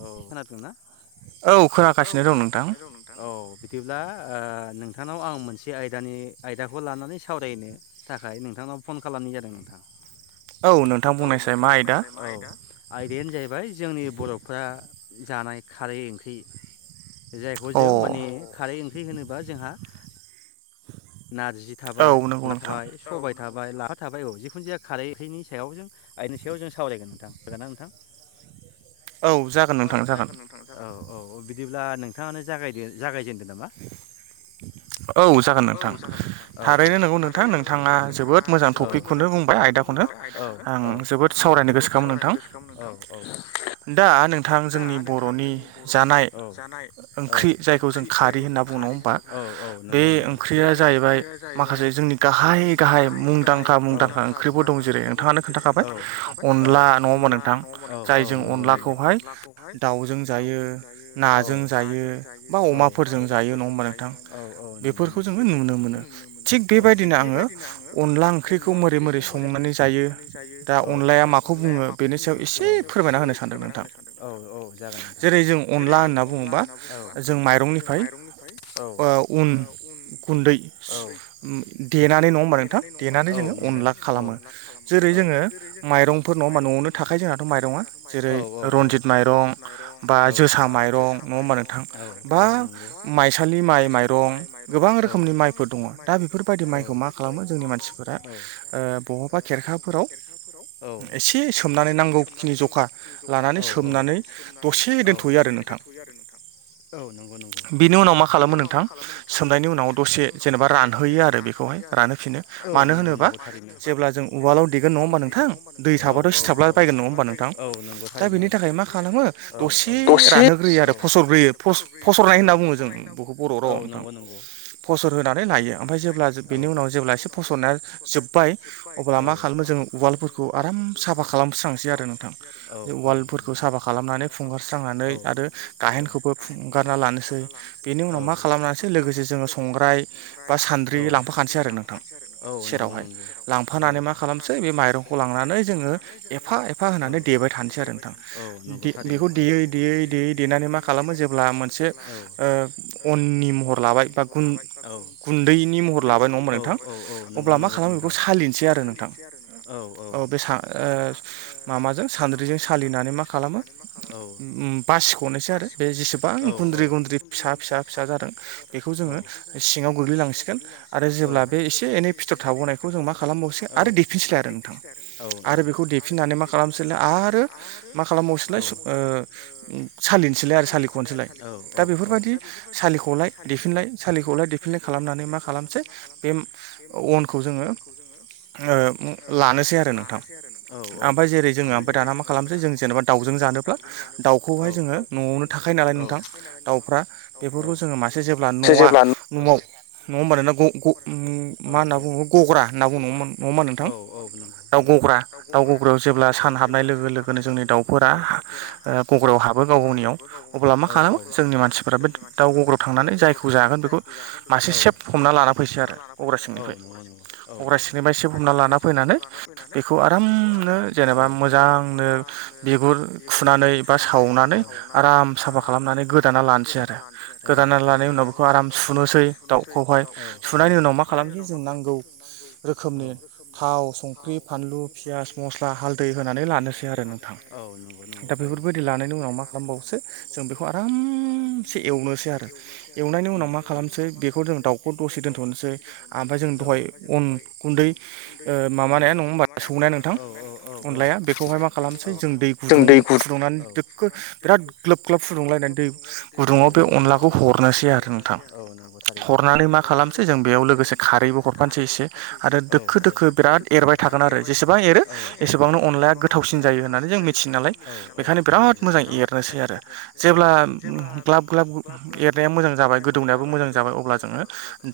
औ खोनादोंना? औ खोनागासिनो दं नोंथां औ बिदिब्ला ओ नोंथांनाव आं मोनसे आयदानि आयदाखौ लानानै सावरायनो थाखाय नोंथांनाव नाव फन खालामनाय जादों नोंथां। औ नोंथां [unintelligible] औ [unintelligible] बुंनायसाय मा आयदा आयदायानो जाहैबाय जोंनि बर' फ्रा जानाय खारै ओंख्रि जायखौ अ जों माने खारै ओं ख्रि होनोबा जोंहा नारजि औ थाबाय नंगौ अनला नोंथां थाबाय सबाय थाब बाय लाफा थाबाय औ जिखुन जाया खारै ओंख्रिनि सायाव जों आइनि सायाव जों सावरायगोन नोंथा। हागोन ना नोंथां? औ जागोन नोंथां जागोन [unintelligible] औ औ औ बि दिब्ला नोंथाङानो जागायद जागायजेनदों नामा? औ जा गोन नोंथां। थारैनो नोंगौ नोंथां नोंथाङा जोबोद मोजां टपिकखौनो बुंबाय आयदाखौनो। औ [unintelligible] आं औ जोबोद सावरायनो गोसोखामोन नोंथां औ दा नोंथां जोंनि बर'नि जानाय ओंख्रि जायखौ जों खारि होनना बुङो। नङा होमबा औ औ बे नंगौ ओंख्रिया जाहैबाय माखासे जोंनि गाहाय गाहाय मुंदांखा मुंदांखा ओंख्रिफोर दं जेरै नोंथाङानो खिथाबाय अनला नङा होमा नोंथां जायजों नोंथां अनलाखौहाय दाउजों जायो दाावजों जायो नाजों जायो नाजों जायो बा बा अमाफोरजों जायो नङा अमाफोरजों होमबा जायो नोंथां नङा बेफोरखौ जोङो नुनो मोनो थिग मोनो बेबायदिनो आङो अनला ओंख्रिखौ माबोरै माबोरै संनानै जायो अनलाया दा माखौ अनलाया बुङो माखौ बेनि सायाव बुङो एसे बेनोसायाव फोरमायना एसे होनो सानदों फोरमायना नोंथां होनो सानदों औ औ जागोन जेरै नोंथां जों जेरै अनला जों होनना अनला बुङोबा होनना बुङोबा जों माइरंनिफ्राय औ उन गुन्दै देनानै नङा होमबा नोंथां देनानै जोङो अनला खालामो जेरै जोङो माइरंफोर नङा न'आवनो थाखाय जोंनाथ' माइरङा जेरै रनजित माइरं बा जोसा माइरं नङा होनबा नोंथां बा माइसालि माइ माइरं गोबां रोखोमनि माइफोर दङ दा बेफोरबायदि माइखौ मा खालामो जोंनि मानसिफोरा ओ बहाबा खेरखाफोराव एसे सोमनानै नांगौखिनि जखा लानानै सोमनानै दसे औ दोनथ'यो आरो खौरसे नोंथां दोनथ'यो आरो नोंथां औ नंगौ नंगौ बेनि उनाव मा बेनि खालामो उनाव नोंथां मा खालामो नोंथां सोमनायनि उनाव सोमनायनि दसे उनाव जेनेबा दसे रानहोयो जेनेबा आरो बेखौहाय रानहोयो आरो रानहोफिनो बेखौहाय औ मानो नंगौ होनोबा नंगौ थारैनो जेब्ला जों जेब्ला उवालाव जों देगोन नङा उवालाव होमबा देगोन नङा होनबा दै नोंथां औ थाबाथ' औ सिथाबला बायगोन नङा होमबा सिथाबलारायगोन नोंथां औ नोंगौ थारैनो औ दा बेनि थाखाय खालामो मा खालाम दसे रानहोग्रोयो आरो फसरग्रोयो फसरनाय होनना बुङो जों बेखौ बर' रावाव नोंथां औ दसे [inaudible] फसर होनानै लायो ओमफ्राय जेब्ला बेनि उनाव जेब्ला एसे फसरनाया जोब्बाय अब्ला औ मा खालामो जों उवालफोरखौ आराम साफा खालामस्रांसै आरो नोंथां औ बे उवालफोरखौ नंगौ औ साफा खालामनानै फुगारस्रां स्रांनानै आरो औ औ गाहेनखौबो फुंगारना लानोसै बेनि उनाव मा खालामनानैसै लोगोसे जोङो सं संग्राय बा औ सान्द्रि लांफाखानोसै आरो नोंथां औ नंगौ सेरावह नंगौ औ लांफानानै मा खालामनोसै बे माइरंखौ लांनानै जोङो एफा एफा औ होनानै देबाय थानोसै आरो नोंथां औ नंगौ थारैनो बेखौ औ देयै देयै देयै देनानै मा खालामो जेब्ला मोनसे औ ओ अननि महर लाबाय गु गुन्दैनि महर लाबाय नङा होमबा नोंथां औ नंगौ अब्ला मा नंगौ खालामो बेखौ नोंथां सालिनोसै आरो नोंथां औ बे सा ओ माबाजों सान्द्रिजों सालिनानै मा खालामो औ औ बासिख'नोसै आरो बे जेसेबां गुन्द्रि गुन्द्रि फिसा फिसा फिसा जादों बे औ बेखौ जोङो सिङाव आरो गोग्लैलांसिगोन बे आरो एसे जेब्ला बे एनै फिथर एसे एनै थाबावनायखौ फिथर जों मा थाबोनायखौ जों मा खालामबावसिगोन आरो देफिनसैलाय आरो नोंथां देफिनसलाय औ आरो बेखौ आरो बेखौ देफिननानै मा देफिनानै मा खालामसैलाय आरो खालामसनो आरो मा खालामबावसैलाय ओ सालिनोसैलाय आरो सालिनोसैलाय सालिख'नोसैलाय दा आरो दा बेफोरबायदि सा सालिखौलाय देफिनलाय खालामनानै मा खालामसै बे अनखौ जोङो ओ लानोसै आरो नोंथां औ ओमफ्राय जेरै जोङो ओमफ्राय दाना मा खालामसै जों जेनेबा दाउजों जानोब्ला दाउखौहाय जोङो न'आवनो थाखायो नालाय नोंथां दाउफ्रा बेफोरखौ जोङो मासे जेब्लानो न'आ न'आव नङा दाउफ्रा होमबा नोंना ग ग मा होनना बुङो अमा गग्रा होनना बुङो नङा होनबा नोंथां औ-औ नंगौ दा नंगौ गग्रा दाउ गग्रायाव जेब्ला सान हाबनाय लोगो लोगोनो जोंनि दाउफोरा गग्रायाव हाबो गाव गाव अब्ला मा खालामो औ-औ-औ जोंनि मानसिफोरा बे दाव गग्रायाव थां खौ जागोन बेखौ मासे औ सेब हमना लाना फैसिगोन आरो गग्रा सिंनिफ्राय गग्रा सिंनिफ्राय सेब हम हमना लाना फैनानै बेखौ आरामनो जेनेबा मोजांनो बिगुर खु फुनानै बा सावनानै आराम साफा खालामनानै गोदाना लानोसै आरो औ औ बेनि उनाव बेखौ आराम सुनोसै दाउखौहाय औ सुनायनि उनाव मा खालामनोसै जों नांगौ रोखोमनि औ थाव संख्रि फानलु पियास मस्ला हालदै होनानै लानोसै आरो नोंथां औ नंगौ नंगौ दा थारैनो बेफोरबायदि लानायनि उनाव मा खालामबावोसो जों बेखौ आरामसे एवनोसै आरो एवनोसै आरो एवनायनि उनाव मा खालामनोसै बेखौ जों दाउखौ दसे दोन्थ'नोसै आमफाय जों दहाय अन गुन्दै ओ माबानाया नङा होनबा सौनाया नोंथां अनलाया नोंथां बेखौहाय मा खालामसै जों दै गुदुं फुदुंनानै दोखो बिराद ग्लोब ग्लोब फुदुंलायनानै दै गुदुंआव बे अनलाखौ हरनोसै [unintelligible] आरो नोंथां हरनोसै आरो हरनानै मा हरनानै खालामसै मा जों बेयाव खालामसै जों लोगोसे बेयाव खारैबो लोगोसे हरफानोसै खारैबो एसे हरफानोसै एसे आरो दोखो आरो दोखो बिराद दोखो एरबाय बिराद थागोन आरो एरबाय थागोन जेसेबां आरो एरो जेसेबां एरो एसेबांनो अनलाया एसेबांनो गोथावसिन अनलाया जायो होननानै गोथावसिन जों जायो मिथियो होननानै नालाय जों बिराद बेखायनो मोजां बिराद एरनोसै मोजां आरो एरनोसै आरो जेब्ला जेब्ला ग्लाब- एरनाया मोजां जाबाय गोदौनायाबो मोजां जाबाय अब्ला जोङो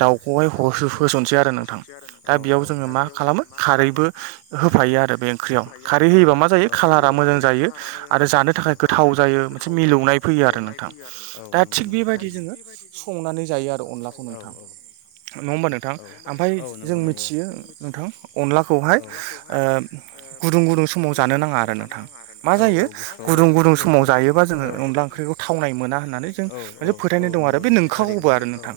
दाउखौहाय हहोसननोसै आरो नोंथां दा औ बे औ जोङो माखालामो खारैबो होफायो आरो बे ओंख्रियाव खारै होयोबा मा जायो खाालारा मोजां जायो। आरो जानो थाखाय गोथाव जायो मोनसे मिलौनाय फैयो आरो नोंथां दा थिग नोंथां बेबायदि जोङो संनानै जायो आरो अनलाखौ नोंथां‌। नङा होमबा नोंथां ओमफाय ओमफ्राय जों मिथियो नोंथां अनलाखौहाय ओ गुदुं गुदुं समाव जानो नाङा आरो नोंथां मा जायो गुदुं मा गुदुं समाव जायोबा जोङो अन्ला ओंखि थावनाय मोना होननानै जों मोनसे फोथाय नाय दं आरो बे नोंखागौबो आरो नोंथां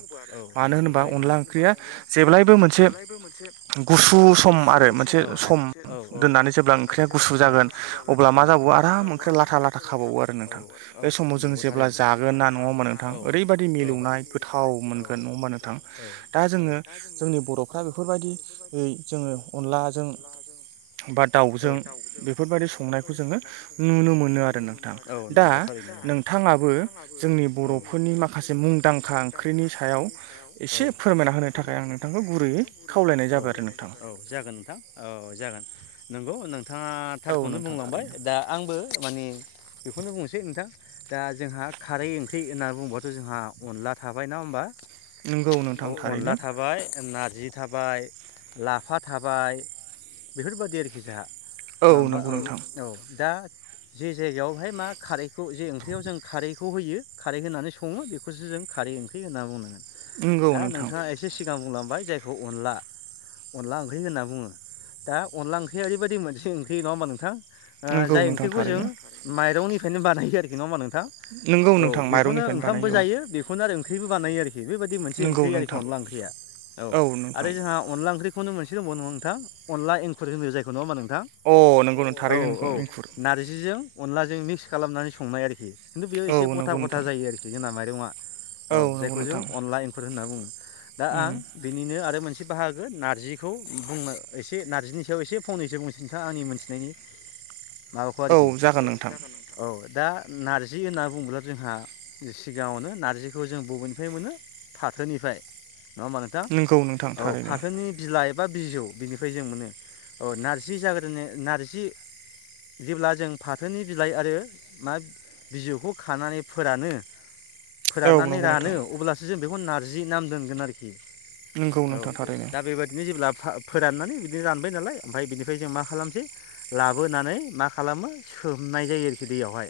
मानो होनोबा नोंथां अनला ओंख्रिया जेब्लायबो मोनसे गुसु सम आरो मोनसे सम दोननानै जेब्ला ओंख्रिया गुसु जागोन अब्ला मा जाबावो आराम ओंख्रि लाथ लाथा खाबावो आरो नोंथां बे समाव नोंथां जों जेब्ला जागोन ना नङा हबा नों -थां ओरैबायाददि मिलौनाय गोथाव मोनगोन नङा होमबा नोंथां दा जोङो जोंनि बर'फ्रा बेखौ बेफोरबायदि यै जोङो अनलाजों बा दाउजों बेफोरबायादि संनायखौ जोङो नुनो मोनो आरो नोंथां औ दा नंगौ नोंथाङाबो जों जोंनि बर'फोरनि माखासे मुंदांखा ओंख्रिनि सायाव एसे फोरमायना होनो थाखाय आं नोंथांखौ गुरैयै खावलाय जाबाय आरो नोंथां? औ नथाङाथारखौनो नोंथां बुंलांबाय थारैनो दा आंबो माने बेखौनो बुंनोसै नोंथां दा जोंहा खारै ओं ख्रि होनना बुंबाथ' जोंहा अनला थाबाय नङा होमबा नंगौ नोंथां अनला थारैनो थाबाय नारजि थाबाय लाफा थाबाय बेफोरबायादि आरोखि जाहा। [unintelligible] नंगौ नोंथां औ दा जे जायगायावहाय मा खारै खौ जे ओंख्रियाव जों खारैखौ होयो खारै होनानै सङो बेखौसो जों खारै ओंख्रि होनना बुंनांगोन। नंगौ दा नोंथां नोंथाङा एसे सिगां बुंलांबाय जायखौ अनला अनला ओंख्रि होन्ना बुङो। दा अनला ओंख्रिया ओरैबायदि मोनसे ओंख्रि नङा होनोमबा नोंथां। ओ नंगौ जाय नोंथां ओंख्रिखौ जों थारैनो माइरंनिफ्रायनो बानायो आरोखि नङा मा नों नोंगौ नों [unintelligible] बेखौनो ओंखामबो जायो बेखौनो आरो ओंख्रिबो बानायो आरोखि बेबायदि मोनसे नंगौ ओंख्रि आरोखि नोंथां अनला ओंख्रिया औ आरो जोंहा अनला ओख्रि [unintelligible] खौनो मोनसे दंबाव नङा अला एंखुर होनो जायखौ नङा होमबा नों थां अ नंगौ नों औ थारैनो नोंगौ औ एंखुर नारजिजों अनलाजों मिक्स खालामनानै संनाय आरोखि खिन्थु बेयाव औ एसे गथा नंगौ गथा नोंथां जायो आरोखि जोंना माइरंआ औ नंगौ जायखौ जों नोंथां अनला एंखुर होनना बुङो। दा आं उम बिनिनो आरो मोनसे बाहागो नारजिखौ बुंनो एसे नारजिनि सायाव एसे फंनैसो बुंनोसै नोंथाङा आंनि मोनथिनायनि माबाखौ औ आरोखि जागोन नोंथां औ दा नारजि होनना बुङोब्ला जोंहा सिगाङावनो नार्जिखौ जों बबेनिफ्राय मोनो फाथोनिफ्राय नङा होमबा नोंथां? नंगौ नोंथां औ थारैनो फाथोनि बिलाइ बा बिजौ बिनिफ्राय जों मोनो अ नार्जि जाग्रोनो नारजि जेब्ला जों फाथोनि बिलाइ आरो मा बिजौखौ खानानै फोरानो औ फोराननानै नंगौ रानो नोंथां अब्लासो जों बेखौ नार [unintelligible] जि नाम दोनगोन आरोखि नंगौ औ नोंथां थारैनो दा बेबायदिनो जेब्ला फा [unintelligible] फोराननानै बिदि रानबाय नालाय ओमफ्राय बिनिफ्राय जों मा खालामसै लाबोनानै मा खालामो सोम नाय जायो आरोखि दैयावहाय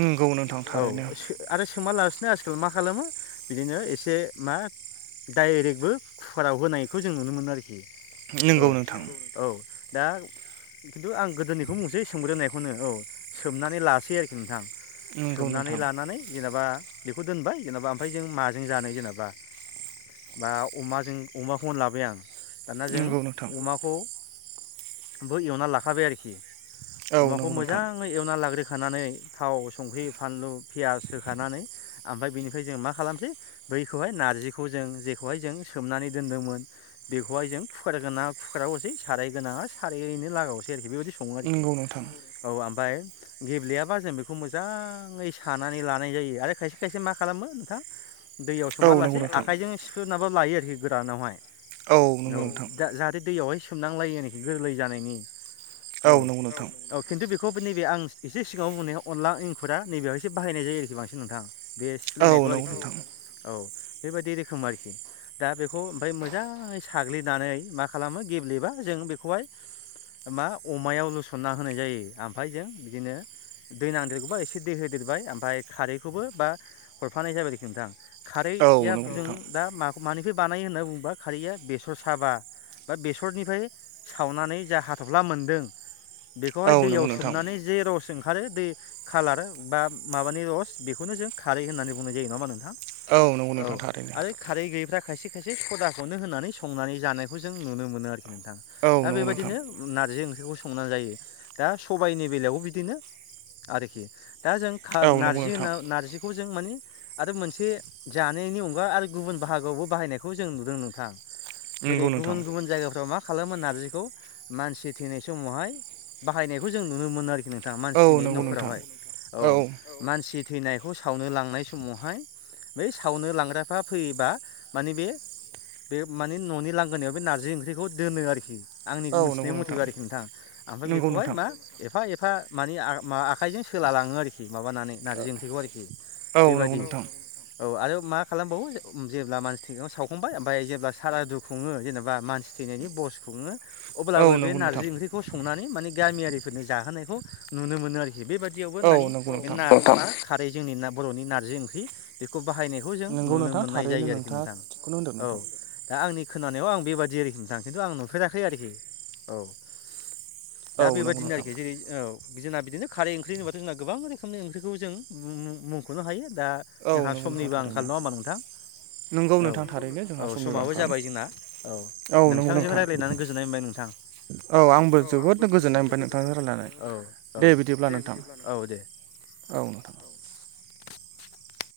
नंगौ नोंथां औ थारैनो आरो सोमालासिनो आजखालि मा खालामो बिदिनो एसे मा डाइरेकबो खुखाराव होनायखौ जों नुनो मोनो आरोखि। औ नंगौ नोंथां औ। दा खिन्थु आं गोदोनिखौ बुंनोसै सोमग्रोनायखौनो। औ। सोमनानै लासै आरोखि नोंथां। नंगौ सोमनानै नोंथां लानानै जेनेबा बेखौ दोनबाय जेनेबा ओमफाय जों माजों जानो जेनेबा? बा अमाजों अमाखौनो लाबाय आं। दाना जों नंगौ नोंथां अमाखौबो एवना लाखाबाय आरोखि औ अमाखौ नंगौ नोंथां मोजाङै एवना लाग्रोखानानै थाव, संख्रि, फानलु, फियास होखानानै ओमफाय बेनिफाय जों मा खालामनोसै बैखौहाय नारजिखौ जों खोहाय जों सोमनानै दोनदोंमोन। बेखौहाय जों खुखार गोनाङा खुखाराव होनोसै, साराय गोनाङा साराय यैनो लागावसै आरोखि, बेबायदि सङो आरोखि, नंगौ नोंथां औ आमफाय गेब्लेयाबा जों बेखौ मोजां यै सानानै लानाय जायो आरो खायसे खायसे मा खालामो नोंथां दैयाव सोमा औ नंगौ लासे नोंथां आखाइजोंनो सिफ्लुनाबा लायो आरोखि गोरानावहाय। नंगौ औ नोंथां दा जाहाथे दैयावहाय सोमनांलायै आरोखि गोरलै जानायनि। औ नंगौ नोंथां औ खिन्थु बेखौ नैबे आं एसे सिगाङाव बुंनाया अनला एंखुरा नैबेहायसो बाहायनाय जायो आरोखि बांसिन नोंथां बे औ सिफ्लेनायखौ नंगौ आरोखि नोंथां औ। बेबायदि रोखोम आरोखि। दा बेखौ ओमफाय मोजाङै साग्लिनानै मा खालामो गेब्लेबा जों बेखौहाय मा अमायाव लुसनना होनाय जायो आमफाय जों बिदिनो दै नांदेरगौबा ए से दै होदेरबाय ओमफाय खारैखौबो बा हरफानाय जाबाय आरोखि नोंथां। औ खारैया नंगौ जों नोंथां दा मा-मानिफाय बानायो होनना बुङोबा खारैया बेसर साबा बा बेसरनिफाय सावनानै जा हाथ'फ्ला मोनदों बेखौहाय औ दैयाव नंगौ नोंथां सोमनानै जे रस ओंखारो दै खालार बा माबानि रस बेखौनो जों खारै होननानै बुंनाय जायो, नङा होमबा नोंथां? नंगौ औ नोंथां थारैनो आरो खारै गैयैफ्रा खायसे खायसे सदाखौनो होनानै संनानै जानायखौ जों नुनो मोनो आरो नोंथा। औ दा नंगौ नोंथां बेबादिनो नारजि ओं बेखौ संना जायो दा सबाइनि बेलायावबो बिदिनो आरोखि दा जों खा औ नंगौ नारजि नोंथां होना नारजिखौ जों माने आरो मोनसे जानायनि अनगा आरो गुबुन बाहागोआवबो बाहायनायखौ जों नुदों नोंथां। जेरै नंगौ नोंथां गुबुन गुबुन जायगाफ्राव मा खालामो नारजिखौ मानसि थैनाय समावहाय बाहायनायखौ जों नुनो मोनो आरोखि नों - दा औ मानसि थैनायनि नंगौ नोंथां न'खरावहाय। औ मानसि थैनायखौ सावनो लांनाय समावहाय बै सावनो लांग्राफ्रा फैयोबा माने बे बे माने न'नि लांगोनायाव बे नारजि ओंख्रिखौ दोनो आरोखि। आंनि औ नंगौ मोनथिनाय मथेबा आरोखि नोंथां। ओमफाय नंगौ बेखौहाय नोंथां मा एफा एफा माने मा आखाइजों सोलालाङो आरोखि माबानानै नारजि ओंख्रिखौ आरोखि औ नंगौ बेबादि। नोंथां औ आरो मा खालामबावो जेब्ला मानसि थै सावखांबाय ओमफाय जेब्ला सारादु खुङो जेनेबा मानसि थैनायनि ब बस खुङो औ अब्लाबो बे नंगौ नारजि नोंथां ओंख्रिखौ संनानै माने गामियारिफोरनो जाहोनायखौ नुनो मोनो आरोखि बेबा दियावबो औ होननानै नंगौ नोंथां [unintelligible] खारै जोंनि ना बर'नि नारजि ओंख्रि बेखौ बाहायनायखौ जों नंगौ नुनो नोंथां मोननाय जायो थारैनो आरोखि नोंथाङा नोंथां। थिगखौनो होनदों औ नोंथां दा आंनि खोनानायाव आं बेबादि आरोखि नोंथां। खिन्थु आं नुफेराखै आरोखि औ। औ दा नंगौ बेबादिनो नोंथां आरोखि जेरै औ जोंना बिदिनो खारै ओंख्रि होनोबा जोंना गोबां रोखोमनि ओंख्रिखौ जों मुं-मुंख'नो हायो। दा औ जोंहा नंगौ नोंथां समनिबो आंखाल, थारैनो नङा होमबा नोंथां? नंगौ औ नोंथां थारैनो औ जोंहा समनिबो समाबो आंखाल जाबाय जोंना औ नंगौ नोंथांजों नोंथां रायलायनानै गोजोननाय मोनबाय नोंथां। औ आंबो जोबोद गोजोननाय मोनबाय नोंथांजों रायलायनानै दे रायज्लायनानै बिदिब्ला नोंथां। नोंथां। औ नोंथां।